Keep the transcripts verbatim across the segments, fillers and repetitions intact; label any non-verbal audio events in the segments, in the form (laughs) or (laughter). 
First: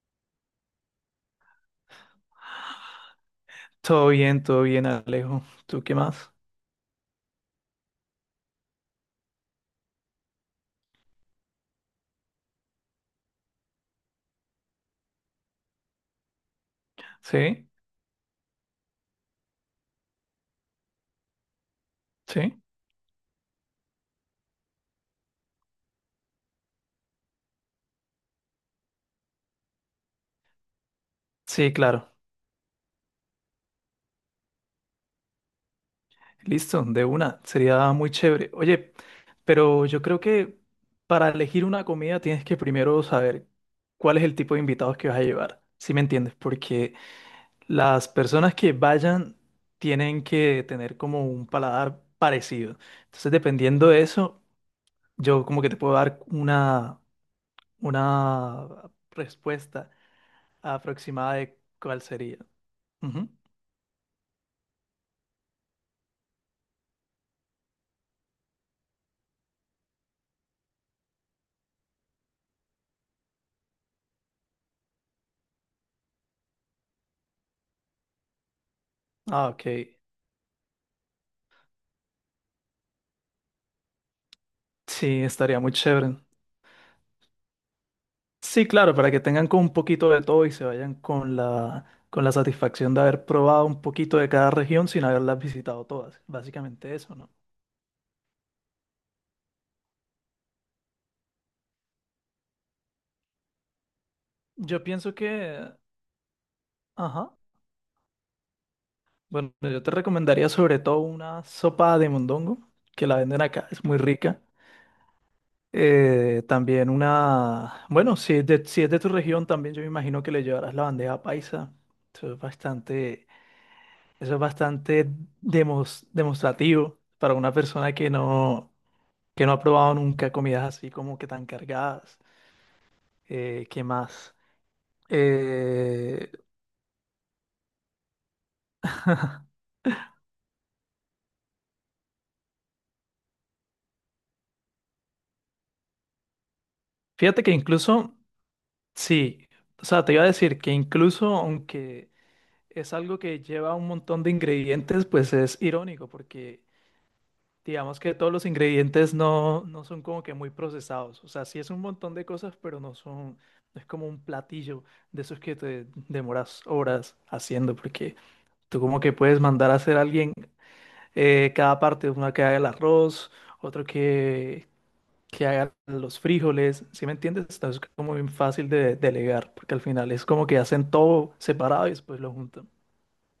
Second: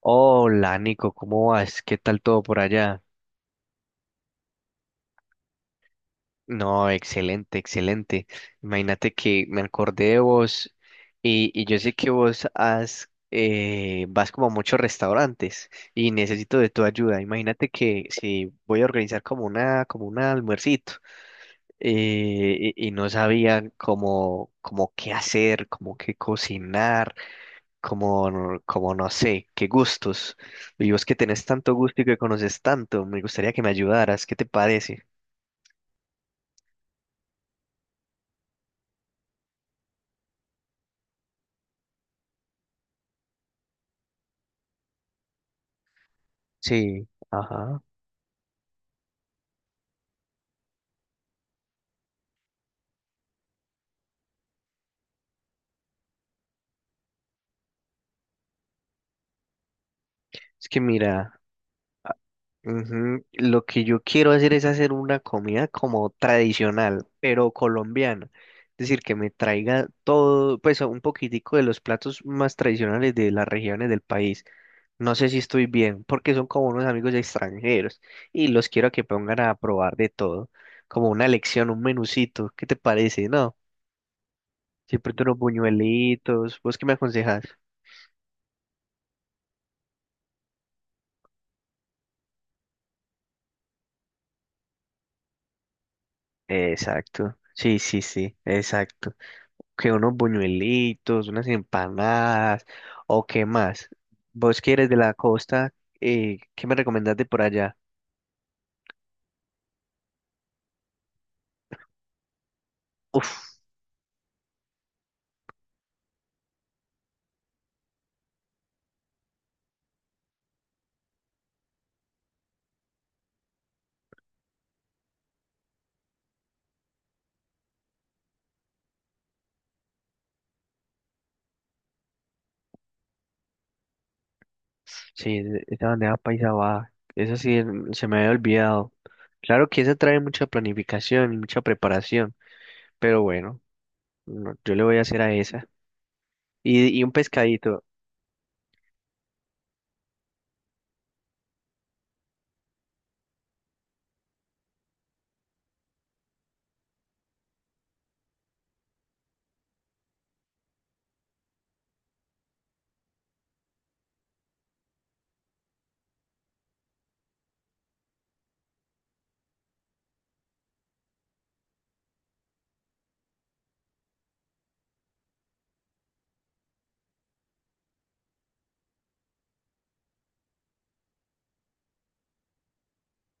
Hola Nico, ¿cómo vas? ¿Qué tal todo por allá? Todo bien, todo bien, Alejo. ¿Tú qué más? No, excelente, excelente. Imagínate que me acordé de vos y, y yo sé que vos has, eh, vas como a muchos restaurantes y necesito de tu ayuda. ¿Sí? Imagínate que si voy a organizar como una, como un almuercito, ¿Sí? eh, y, y no sabía cómo, cómo qué hacer, cómo qué cocinar. Como, no- como no sé, qué gustos. Y vos que tenés Sí, tanto gusto y claro. que conoces tanto, me gustaría que me ayudaras, ¿qué te parece? Listo, de una. Sería muy chévere. Oye, pero yo creo que para elegir una comida tienes que primero saber cuál es el tipo de invitados que vas a llevar. ¿Sí me entiendes? Porque Sí, ajá. las personas que vayan tienen que tener como un paladar parecido. Entonces, dependiendo de eso, yo como que te puedo dar una, una respuesta Es que aproximada mira, de cuál sería. ujú, Ujú. lo que yo quiero hacer es hacer una comida como tradicional, pero colombiana. Es decir, que me traiga todo, pues un poquitico de los platos más tradicionales de las regiones del país. No sé si estoy bien, porque son como unos amigos extranjeros y los quiero que pongan Ah, a ok. probar de todo, como una lección, un menucito. ¿Qué te parece? No, siempre tú Sí, unos estaría muy chévere. buñuelitos. ¿Vos qué me aconsejas? Sí, claro, para que tengan con un poquito de todo y se vayan con la, con la satisfacción de haber probado un poquito de cada región sin haberlas visitado todas. Básicamente eso, ¿no? Exacto. Sí, sí, sí, exacto. Que unos buñuelitos, unas empanadas, o qué más. ¿Vos Yo quieres de la pienso que, costa? Eh, ¿qué me recomendás de ajá. por allá? Bueno, yo te recomendaría sobre todo una sopa de mondongo, que la venden Uf. acá, es muy rica. Eh, también una, bueno, si es de, si es de tu región, también yo me imagino que le llevarás la bandeja paisa. Eso es bastante Eso es bastante demos- demostrativo para una persona que no, que no ha probado nunca comidas así como que tan cargadas. Eh, ¿qué más? Sí, de- esa bandeja Eh, paisa va. Eso sí en- se me había olvidado. Claro que esa trae mucha planificación y mucha preparación, pero bueno, no, yo le voy a hacer a esa. Y, y un fíjate que pescadito. incluso, sí, o sea, te iba a decir que incluso aunque es algo que lleva un montón de ingredientes, pues es irónico porque digamos que todos los ingredientes no, no son como que muy procesados. O sea, sí es un montón de cosas, pero no son, no es como un platillo de esos que te demoras horas haciendo, porque tú como que puedes mandar a hacer a alguien eh, cada parte, uno que haga el arroz, otro que, que haga los frijoles. ¿Sí me entiendes? Entonces es como bien fácil de delegar, porque al final es como que hacen todo separado y después lo juntan.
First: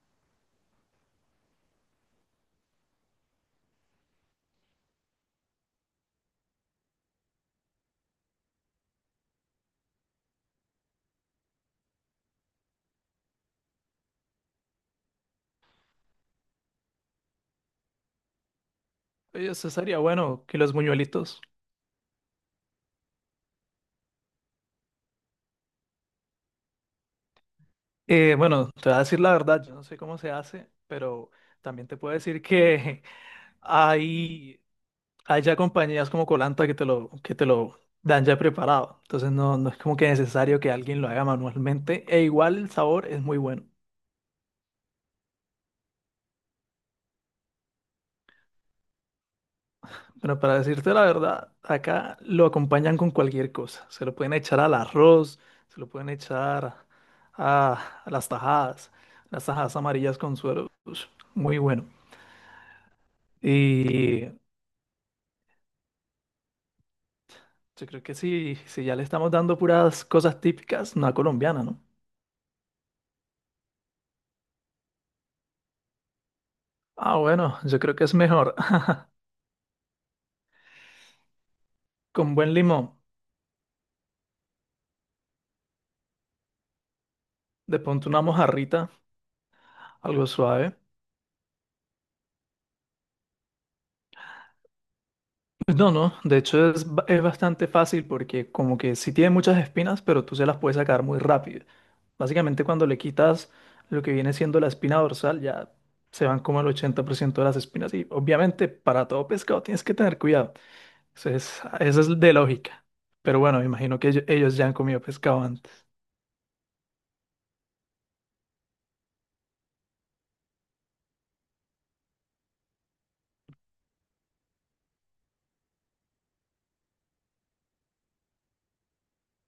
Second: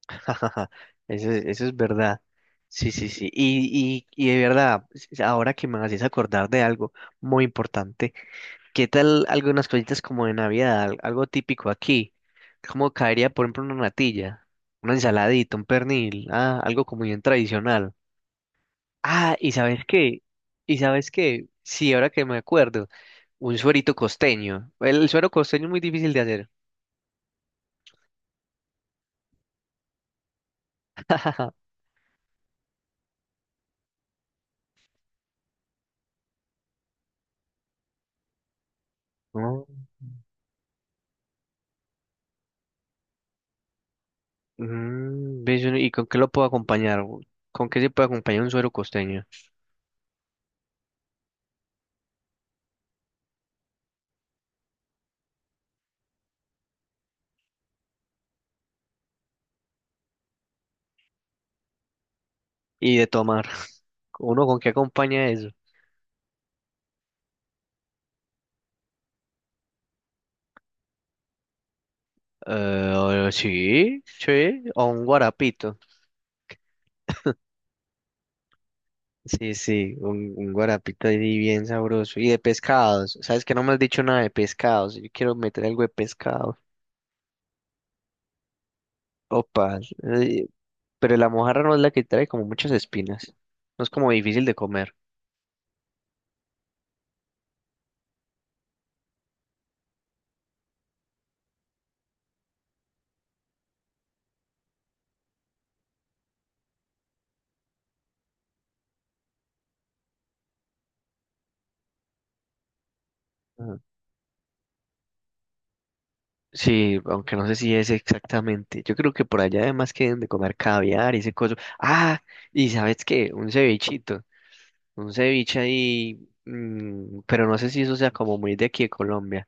(laughs) Eso, es- eso es verdad. Sí, sí, sí. Y, y, y de verdad, s- ahora que me haces acordar de algo muy importante, ¿qué tal algunas cositas como de Navidad? Al- Algo típico aquí. Como caería, por ejemplo, una natilla, una ensaladita, un pernil, ah, algo como bien tradicional. Ah, Oye, ¿y eso sabes sería qué? bueno que los ¿Y sabes buñuelitos. qué? Sí, ahora que me acuerdo, un suerito costeño. El, el suero costeño es muy difícil de hacer. Eh, bueno, te voy a decir la verdad, yo no sé cómo se hace, pero (laughs) también te puedo decir que (laughs) hay, hay ya compañías como Colanta que te lo, que te lo dan ya preparado. Entonces no, no es Oh. como que necesario que alguien lo haga manualmente. E igual el sabor es muy bueno. Mm, ¿ves? ¿Y con qué lo puedo acompañar? ¿Con qué se puede acompañar un suero costeño? Bueno, para decirte la verdad, acá lo acompañan con cualquier cosa. Se lo pueden echar al arroz, se lo pueden echar a, a las tajadas, las tajadas amarillas con suero. Ush, muy bueno. Y de tomar. (laughs) Y ¿Uno con qué acompaña eso? yo creo que sí, si ya le estamos dando puras cosas típicas, una colombiana, ¿no? Eh, sí, sí, o un guarapito. Ah, bueno, yo creo que es mejor. Sí, sí, un, un guarapito ahí bien (laughs) sabroso. Y Con de buen limón, pescados. ¿Sabes que no me has dicho nada de pescados? Yo quiero meter algo de pescado. de pronto una mojarrita, Opa, algo eh, suave. pero la mojarra no es la que trae como muchas espinas. No es como difícil de comer. Pues no, no, de hecho es, ba- es bastante fácil porque como que sí tiene muchas espinas, pero tú se las puedes sacar muy rápido. Básicamente cuando le quitas lo que viene siendo la espina dorsal, ya se van como el ochenta por ciento de las espinas. Y obviamente para todo pescado tienes que tener cuidado. Eso es, eso es de lógica. Pero bueno, me Ajá. imagino que ello- ellos ya han comido pescado antes. Sí, aunque no sé si es exactamente. Yo creo que por allá además que deben de comer caviar y ese coso. Ah, ¿y sabes qué? Un cevichito. Un ceviche ahí. Mm, pero no sé si eso sea como muy de aquí de Colombia.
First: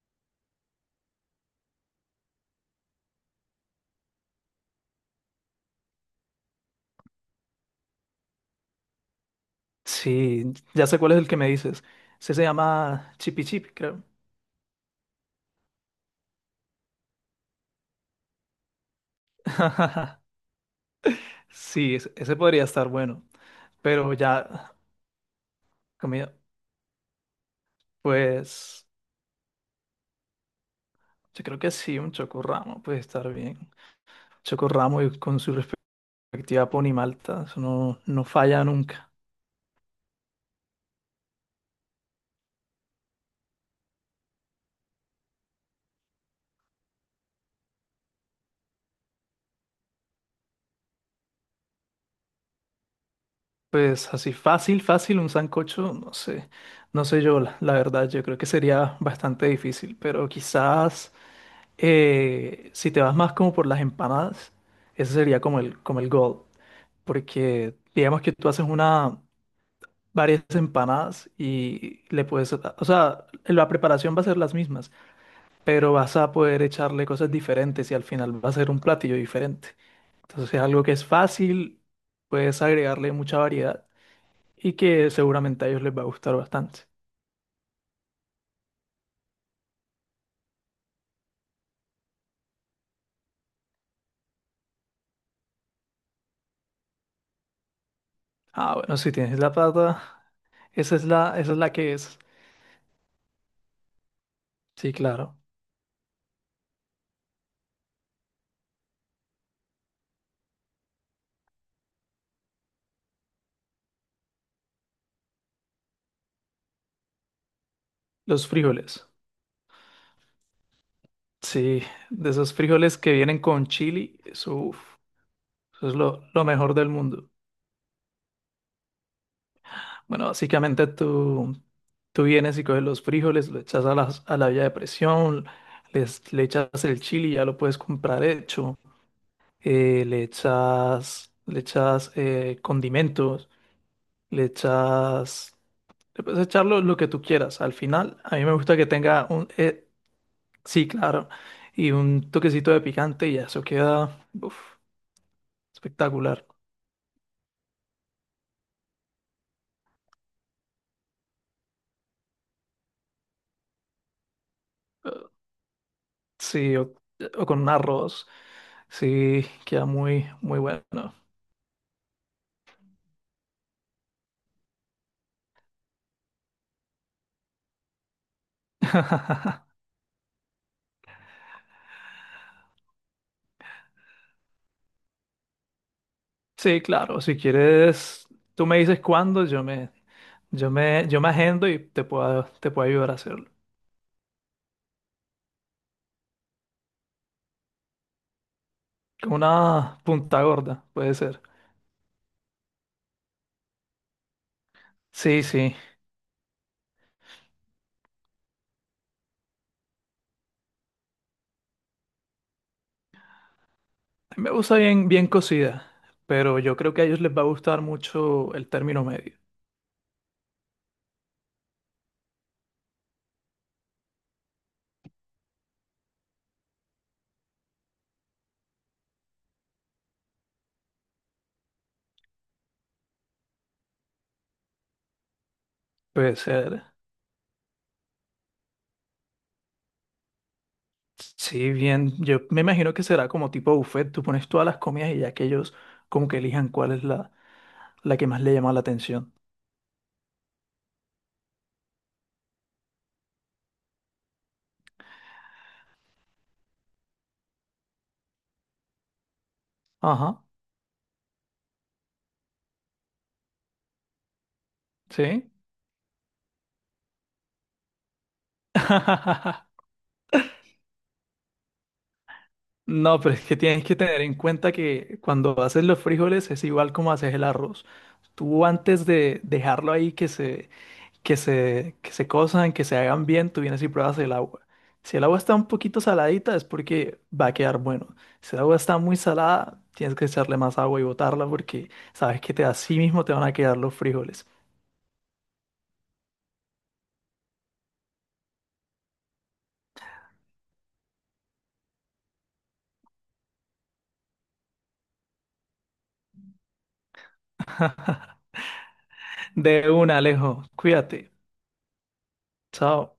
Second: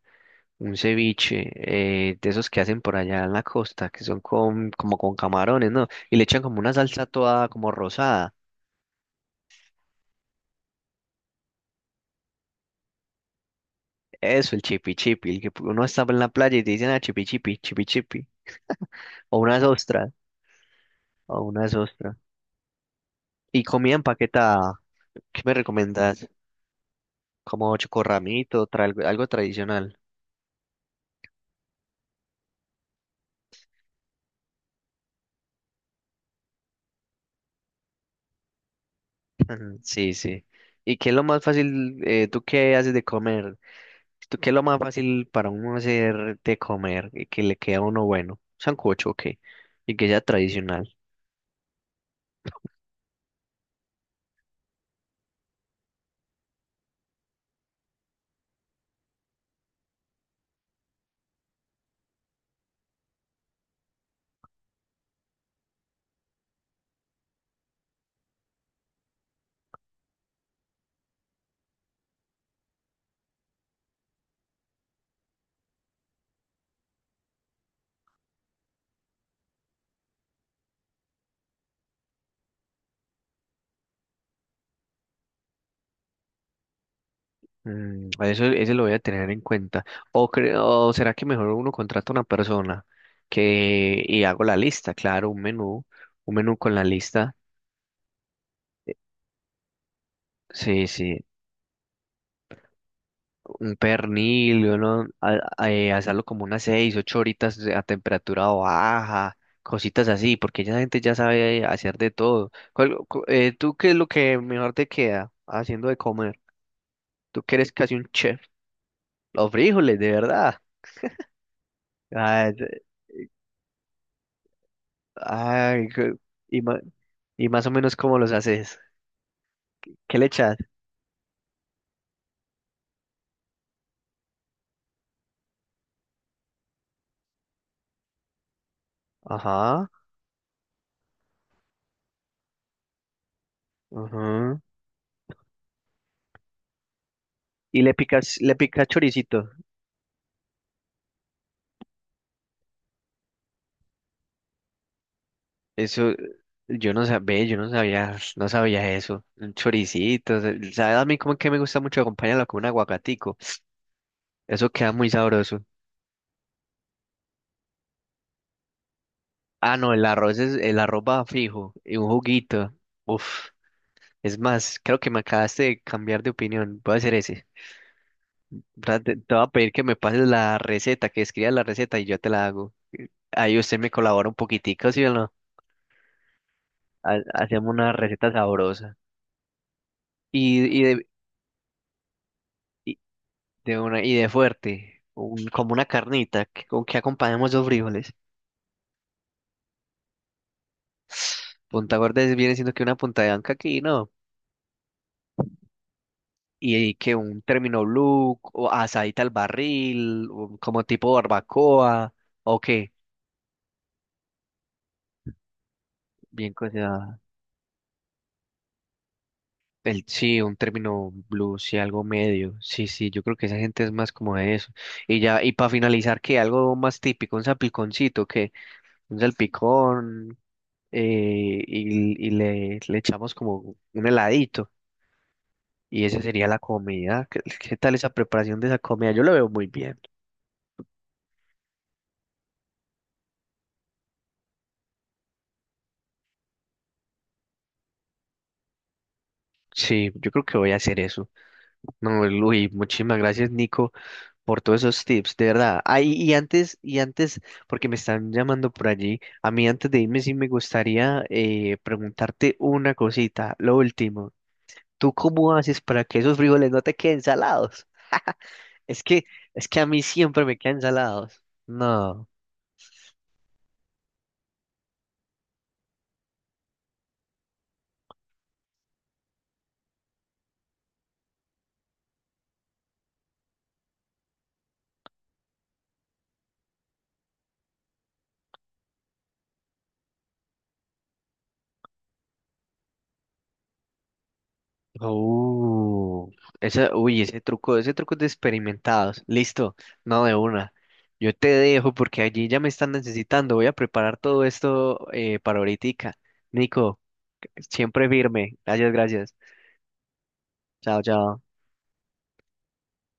Un ceviche, eh, de esos que hacen por allá en la costa, que son con, como con camarones, ¿no? Y le echan como una salsa toda como rosada. Sí, ya sé cuál es el que me dices. Ese se llama Chipi Chip, creo. Eso, el chipi chipi, el que uno está en la playa y te dicen, ah, chipi chipi, chipi chipi. O una ostra, (laughs) o una Sí, ese ostra. ese podría estar bueno. Y comida Pero ya, empaquetada, ¿qué me recomiendas? comida, Como chocorramito, tra- pues algo, algo tradicional. yo creo que sí, un chocorramo puede estar bien. Chocorramo y con su respectiva ponimalta, eso no, no falla nunca. (laughs) Ujú, sí, sí. ¿Y qué es lo más fácil, eh, tú qué haces de comer? ¿Tú qué es lo más fácil para uno hacer de comer y que le queda a uno bueno? Sancocho, ok. Y que sea tradicional. Pues así fácil, fácil, un sancocho, no sé, no sé yo, la, la verdad, yo creo que sería bastante difícil, pero quizás. Eh, si te vas más como por las empanadas, ese sería como el, como el goal, porque digamos que tú haces una, varias empanadas y le puedes, o sea, la preparación va a ser las mismas, pero vas a poder echarle cosas diferentes y al final va a ser un platillo diferente. Entonces es algo que es fácil, puedes agregarle mucha variedad y que seguramente a ellos les va a gustar bastante. Mm, eso, ese lo voy a tener en cuenta. O, cre- o será que mejor uno contrata a una persona que y hago la lista, claro, un menú, un menú con la lista. Ah, bueno, si tienes la plata, Sí, esa es sí, la, esa es la que es. un pernil, Sí, uno, a- claro, a- eh, hacerlo como unas seis, ocho horitas a temperatura baja, cositas así, porque ya la gente ya sabe hacer de todo. ¿Cuál- cu- eh, ¿tú qué es lo que mejor te queda haciendo de comer? Tú que eres casi un chef. los frijoles. Los frijoles, de verdad. Sí, de esos frijoles que vienen con chili, eso, uf, Ay, eso es qué- lo, lo y, mejor ma- del mundo. y más o menos cómo los haces. ¿Qué le Bueno, echas? básicamente tú, tú vienes y coges los frijoles, lo echas a la, a la olla de presión, les, le echas el chili, ya lo puedes comprar hecho, Ajá, eh, le echas, le echas eh, condimentos, le ajá. echas, le puedes echar lo, lo que tú quieras. Al Y le final, picas, a mí me le gusta picas que tenga choricito. un, eh, sí, claro, y un toquecito de picante y ya, eso queda, uf, Eso, espectacular. yo no sabía, yo no sabía, no sabía eso. Un choricito. ¿O sabes? A mí como que me gusta mucho acompañarlo con un aguacatico. Eso queda muy sabroso. Sí, o, o con arroz. Sí, Ah, queda no, el muy, arroz es, muy el bueno. arroz va fijo y un juguito. Uf, es más, creo que me acabaste de cambiar de opinión. Voy a hacer ese. Ra- Te te voy a (laughs) pedir que me pases la receta, que escribas la receta y yo te la hago. Ahí usted me colabora un poquitico, ¿sí o no? Sí, claro, Ha- si Hacemos una quieres, receta tú me sabrosa. dices cuándo, yo me, Y, yo y de, me, yo me agendo y te puedo, te puedo y ayudar a hacerlo. de una, y de fuerte, un- como una carnita, que- con que acompañamos dos frijoles. Con una punta gorda, puede ser. (sniffs) Punta gorda es- viene siendo que una punta de anca aquí, ¿no? Sí, sí. Y que un término blue, o asadita al barril, o como tipo barbacoa, o qué, A mí me gusta bien, bien cocida, bien pero yo creo que a cocinada. ellos les va a gustar mucho el término medio. El, sí, un término blues, sí, algo medio. Sí, sí, yo creo que esa gente es más como de eso. Y ya, y para finalizar, ¿qué? Algo más típico, un salpiconcito, que un salpicón, eh, y, y le, le echamos como un heladito. Y esa Puede sería la ser. comida. ¿Qué, qué tal esa preparación de esa comida? Yo lo veo muy bien. Sí, bien. Yo me imagino que será como tipo buffet. Tú pones todas las comidas y ya que ellos como que elijan cuál es la, la que más le llama la atención. Sí, yo creo que voy a hacer eso. No, Luis, muchísimas gracias, Nico, por todos esos tips, de verdad. Ay, y antes, y antes, porque me están llamando por allí, a mí antes de irme sí Ajá, me gustaría eh, preguntarte una cosita, lo último. ¿Tú sí. cómo haces para que esos frijoles no te queden salados? Es que, es que (laughs) a mí siempre me quedan salados. No. No, pero es que tienes que tener en cuenta que cuando haces los frijoles es igual como haces el arroz. Tú antes de dejarlo ahí que se, que se, que se cosan que se hagan bien, tú vienes y pruebas el agua. Si el agua está un poquito saladita es porque va a quedar bueno. Si el agua está muy salada, tienes que echarle más agua y botarla porque sabes que te, así mismo te van a quedar los frijoles. Uh, esa, uy, ese truco, ese truco es de experimentados. Listo, no de una. Yo te dejo porque allí ya me están necesitando. Voy a preparar todo esto, eh, para ahoritica. Nico. Siempre firme. Gracias, gracias. (laughs) De una, Alejo. Chao, Cuídate. chao. Chao.